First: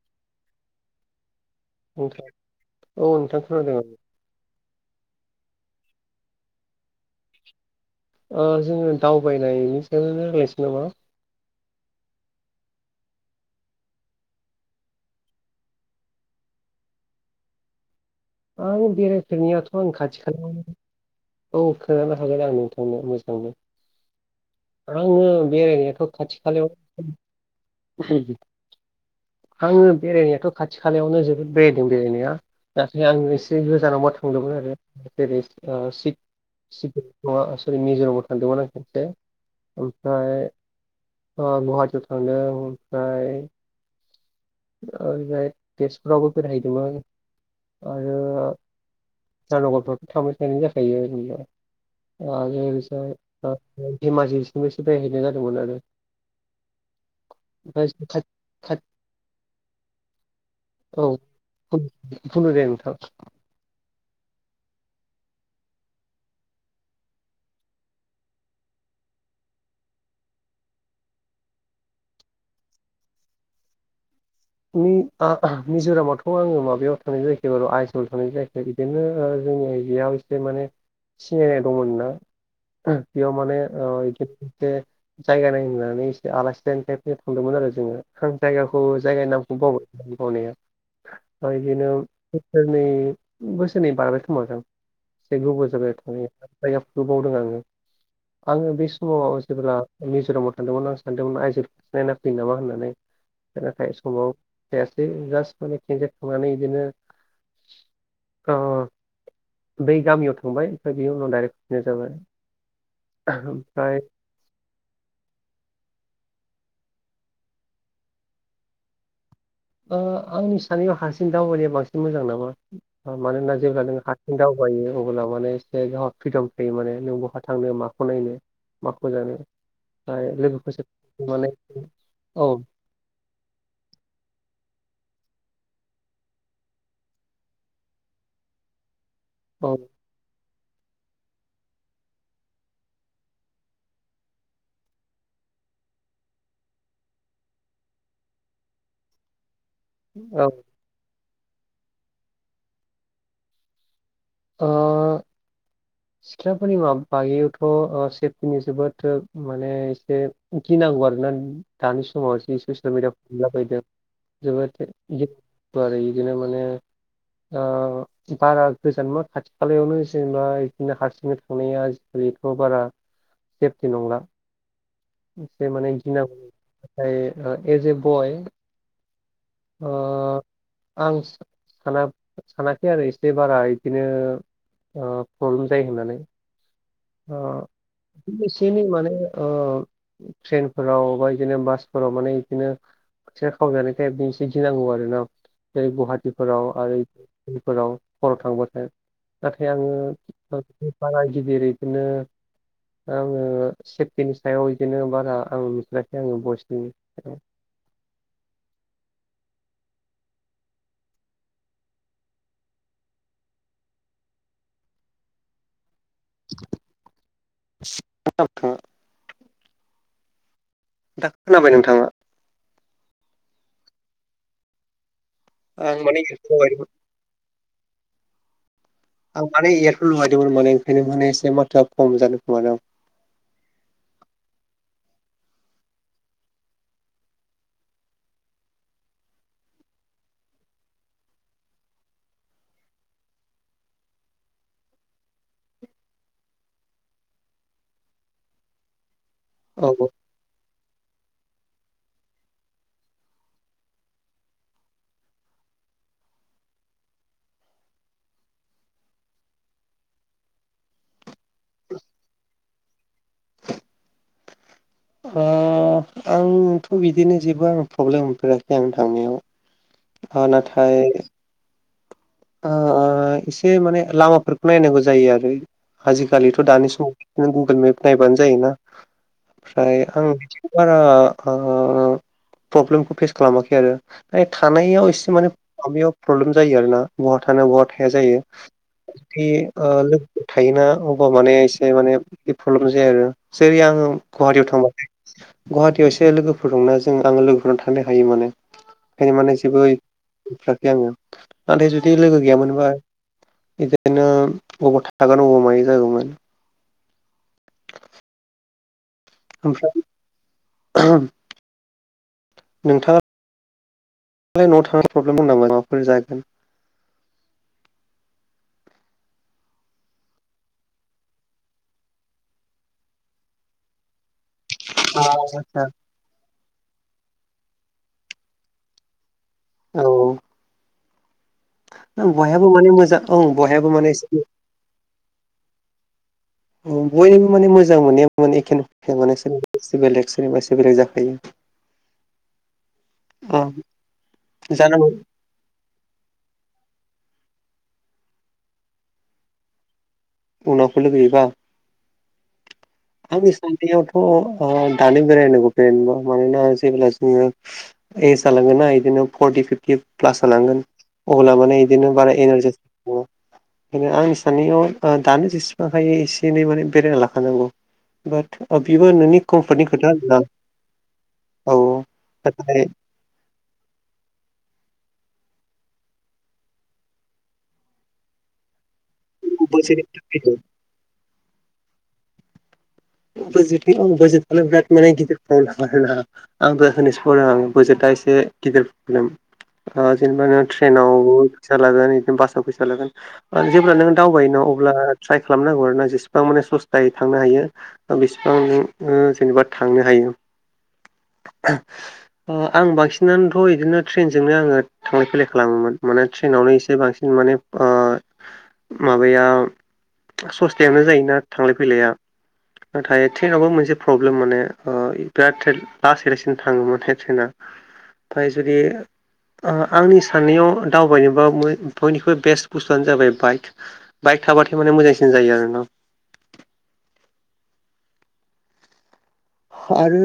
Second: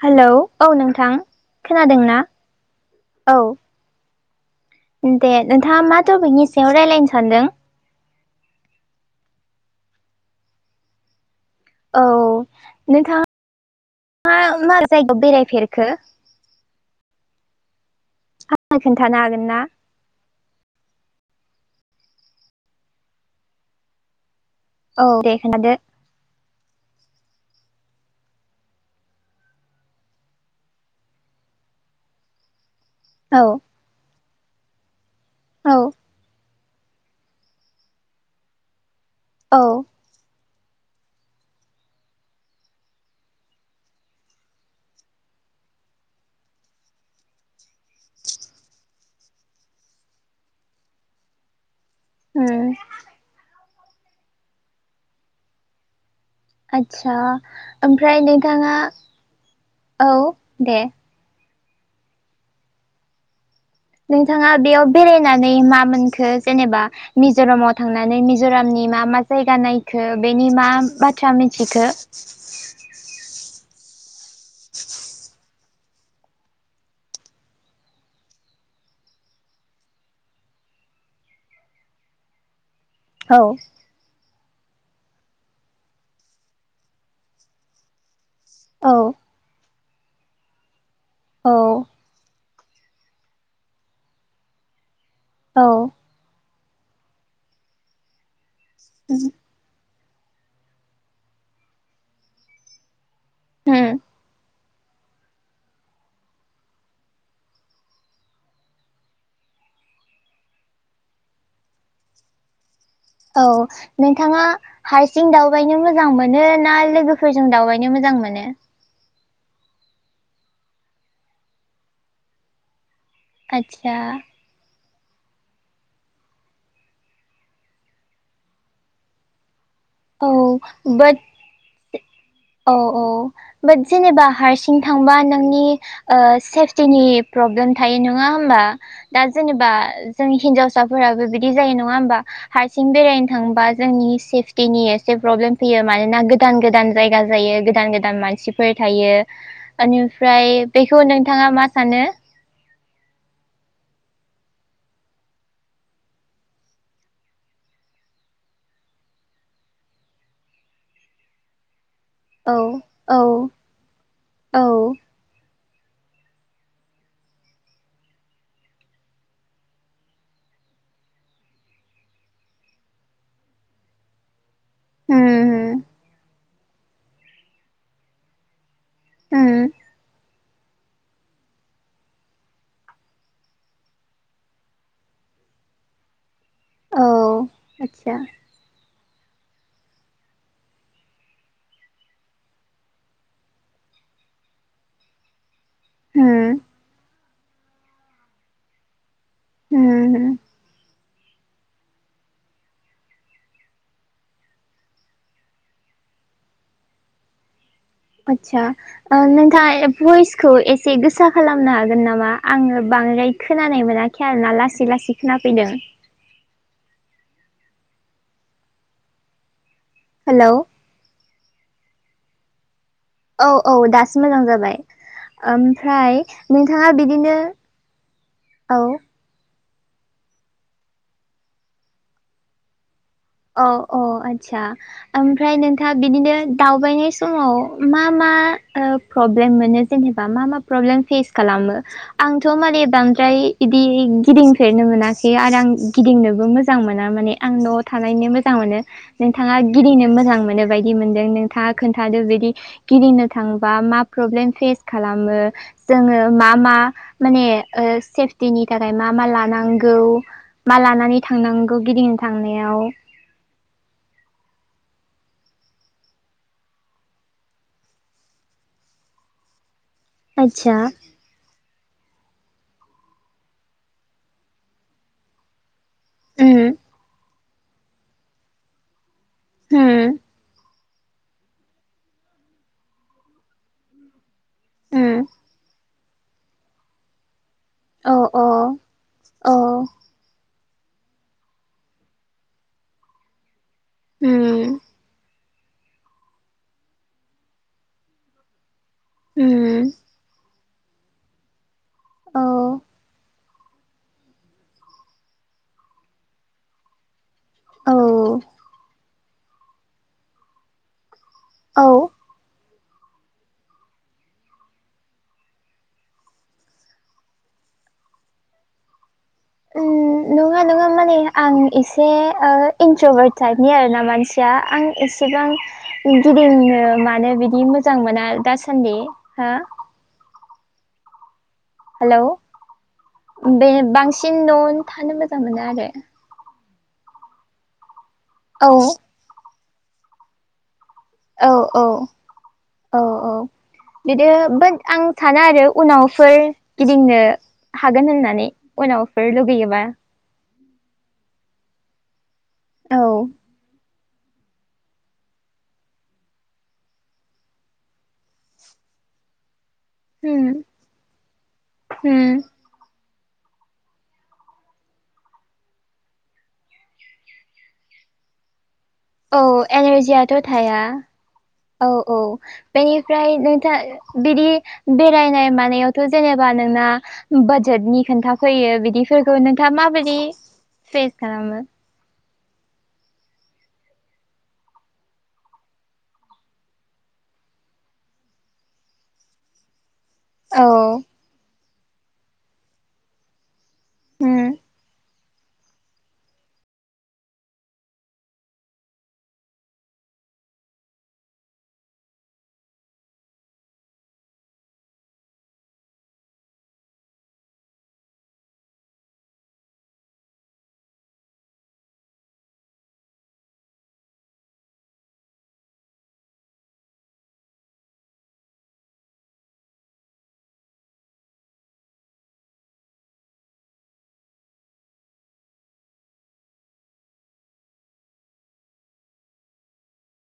Hello औ नोंथां खोनादोंना नोंथां नोंथां औ खोनादों आं। दे नोंथाङा मा टपिगनि सायाव रायज्लायनो सानदों ओ जोङो दावबायनि सायावनो रायलायनोसै नामा औ नोंथांआ मा जायगायाव बेरायफेरखो आं खोन्थानो हागोन ना बेरायफेरनायथ' आं खाथि खालायावनो औ खोनानो हागोन आं नोंथांनो मोजांयैनो औ आङो दे खोन्थादो बेरायनायाथ' खाथि खालायाव आङो बेरायनायाथ' खाथि खालायावनो जोबोद बेरायदों बेरायनाया आं औ एसे गोजानावबा थांदोंमोन आरो जेरै औ सिट सिकिम सरि मेज'रामबो थांदोंमोन आं खेबसे औ ओमफ्राय गुवाहाटियाव थांदों ओमफ्राय ओ तेजपुरावबो बेरायहैदोंमोन। आरो इटानगरफ्रावथ' थांबाय थानाय जाखायो बि उम ओ [unintelligible] धेमाजिसिम [unintelligible] बेरायहैनाय जादोंमोन आरो आदसा ओमफ्राय खाथि नोंथाङा खाथि औ दे [unintelligible] फुनो दे नोंथां नोंथाङा बेयाव बेरायनानै मा मोनखो जेनेबा मिज'रामाव थांनानै मिज'रामनि मा मा जायगा नायखो बेनि मा बाथ्रा मिथिखो [unintelligible] ओ मिज'रामाव [unintelligible] बेखौ आङो माबायाव थानाय जायाखै बार' आइसाव थानाय जायाखै बिदिनो जोंनि बेयाव एसे माने सिनायनाय दंमोन ना बेयाव औ माने बिदिनो एसे जायगा नाय होननानै एसे आलासि दायै थाइप थांदोंमोन आरो जोङो आं जायगाखौ औ जायगानि नामखौ बावबाय बावनाया औ बिदिनो बोसोरनै बोसोरनै बारबायखोमादां एसे औ गोबाव जाबाय। जाया बावदों आङो आङो बे समाव जेब्ला। मिज'रामाव थांदोंमोन आं सानदोंमोन आइजोफोरखौ नायना फैयो नामा होननानै उम नाथाय थायासै जास माने खेनसे थांनानै बिदिनो। बै गामियाव थांबाय ओमफ्राय बेनि उनाव डाइरेक्ट फैफिनाय जाबाय। औ ओमफ्राय नोंथाङा हारसिं दावबायनो मोजां मोनो ना लोगोफोरजों दावबायनो मोजां मोनो। ओ आंनि सानायाव हारसिं दावबायनाया बांसिन मोजां नामा मानोना जेब्ला आदसा जोङो हारसिं दा। थाबायो अब्ला माने एसे जावहा फ्रिदम थायो माने नों बहा थांनो माखौ नायनो माखौ जानो। औ फ्राय लोगोफोर माने औ। अ बाट जेनेबा हारसिं थांबा नोंनि ओ सेफटिनि प्रब्लेम थायो नङा होमबा दा जेनेबा औ जोंनि हिनजावसाफोराबो बिदि जायो नङा होमबा हारसिं बेरायनो थांबा जोंनि सेफ टिनि एसे प्रब्लेम फैयो मानोना गोदान गोदान जायगा जायो गोदान गोदान मानसिफोर थायो। औ बेनिफ्राय बेखौ नोंथाङा मा सानो। ओ। [inaudible] सिख्लाफोरनि माबा बागैयावथ' सेफटिनि जोबोद माने एसे गिनांगौ आरोना। दानि समाव औ जि ससियेल मिडिया औ हमला फैदों औ होम जोबोद। आरो इदिनो माने बारा गोजानबो खाथि खालायावनो जेनेबा बिदिनो हारसिंनो थांनाया आजिखालिथ' बारा सेफटि नंला। एसे होम माने गिनांगौ नाथाय एस ए बय। ओम अ आं साना सानाखै आरो एसे बारा बिदिनो प्रब्लेम जायो होननानै। औ ओ आतसा बेसेनि माने अ ट्रेनफोराव बा बिदिनो बासफोराव माने बिदिनो। [unintelligible] खावजानायखाय टाइपनि गिनांगौ आरो ना। जेरै उम गुवाहाटिफोराव आरोफोराव हराव थांबाथाय। नाथाय उम आङो बारा गिदिर एदिनो। आङो सेफटिनि सायाव बिदिनो बारा आं मिथियाखै आङो बयसनि सायाव। आतसा ओ नोंथाङा भइसखौ एसे गोसा खालामनो हागोन नामा आङो बांद्राय खोनानाय मोनाखै आरोना लासै लासै खोनाफैदों। [unintelligible] हेल'। दा खोनाबाय नोंथाङा? औ औ दासो मोजां जाबाय आं माने ओमफ्राय इयारफन लगायदोंमोन नोंथाङा बिदिनो औ। आं माने इयारफन लुबायदोंमोन माने ओंखायनो माने एसे माथोआ खम जादों खोमादां। औ-औ आतसा। ओमफ्राय नोंथाङा बिदिनो दावबायनाय समाव मा मा ओ प्रब्लेम मोनो जेनेबा मा मा प्रब्लेम फेस खालामो। आंथ' माने बांद्राय बिदि गिदिंफेरनो मोनाखै आरो आं गिदिंनोबो मोजां। मोजां मोना माने आं न'आव थानायनो मोजां मोनो नोंथाङा औ गिदिंनो मोजां मोनो बायदि मोनदों। थाङा खोन्थादो बिदि गिदिंनो थांबा मा प्रब्लेम फेस खालामो। जोङो मा मा माने ओ सेफटिनि थाखाय मा मा लानांगौ मा लानानै थांनांगौ गिदिंनो थांनायाव ओ आंथ' बिदिनो जेबो आं प्रब्लेम मोनफेराखै आं थांनायाव। अ ना थाय ओ एसे माने लामाफोरखौ नायनांगौ जायो आरो आजिखालिथ' दानि समाव [unintelligible] गुगोल मेप नायबानो जायोना ओमफ्राय आं बारा ओ प्रब्लेमखौ फेस खालामाखै आरो। ओय थानायाव एसे माने माबायाव प्रब्लेम जायो आरो ना बहा थानो बहा थाया जायो। जुदि ओ लोगोफोर थायोना अबबा माने एसे माने बिदि प्रब्लेम जाया आरो। जेरै आङो गुवाहाटियाव थांबाखै गुवाहाटियाव एसे लोगोफोर दंना जों आङो लोगोफोराव थांनो हायो माने ओंखायनो माने जेबो [unintelligible] आङो नाथाय जुदि औ लोगो गैयामोनबा बिदिनो बबाव थागोन अबाव मायो जागौमोन। औ। ओमफ्राय औ। नोंथाङा लाय न'आव थां [unintelligible] प्रब्लेम दं नामा माबाफोर जागोन उ नङा नङा माने आं एसे ओ इन्ट्रभार टाइपनि आर ना मानसिया। आं आ एसेबां आदसा गिदिंनो मानो बिदि मोजां मोना दासान्दि हो औ औ। हेलौ बयहाबो माने मोजां औ बे बयहाबो माने एसे बांसिन न'आवनो थानो मोजां मोनो आरो। बयनिबो माने मोजां मोननाया औ [unintelligible] औ औ औ औ बिदि बाथ आं जानांगौ सानो आरो उनावफोर गिदिंनो हागोन होननानै उनावफोर लुगैयोबा। उनावफोर लुगैयोबा औ। आंनि साननायावथ' ओ दानो बेरायनांगौ बेेरायनोबा मानोना जेब्ला जोङो एस जालांगोन ना बिदिनो फरटि फिफ्टि प्लास उम हालांगोन अब्ला माने बिदिनो बारा उम एनारजिस दङ बेनो आंनि साननायाव ओ दानो जेसेबां हायो एसे एनै माने बेरायना लाखानांगौ। बाट औ बेबो नोंनि औ कमफर्टनि खोथा एनारजियाथ' आरोना थाया औ औ नाथाय ओमफ्राय नोंथां बिदि बेरायनाय मानायावथ' जेनेबा नोंना बाजेटनि खोन्थाफैयो बिदिफोरखौ नोंथाङा बाजेटनि माबायदि थाखायनो फेस खालामो? [unintelligible] [unintelligible] बेराद माने गिदिर [unintelligible] आंबो होनोसो [unintelligible] आं [unintelligible] एसे गिदिर प्रब्लेम ओ जेनबा औ ट्रेनावबो फैसा लागोन बिदिनो बासाव फैसा लागोन जेब्ला नों दावबाय उम न' अब्ला ट्राइ खालामनांगौ आर ना जेसेबां माने सस्थायै थांनो हायो। बेसेबां ननो जेनेबा थांनो हायो। आं बांसिनानोथ' बिदिनो ट्रेनजोंनो आङो थांलाय फैलाय खालामोमोन माने ट्रेनावनो एसे बांसिन माने ओ माबायाव सस्थायावनो जायोना थांलाय फैलाया। नाथाय ट्रेनावबो मोनसे प्रब्लेम माने बिराद [unintelligible] लासै लासैनो थाङोमोन [unintelligible] ओमफ्राय जुदि आ-आंनि साननायाव दावबायनोबा बय बयनिख्रुइ बेस्ट बुस्थुआनो जाबाय बाइक। बाइक थाबाथाय माने मोजांसिन जायो आरो ना। आरो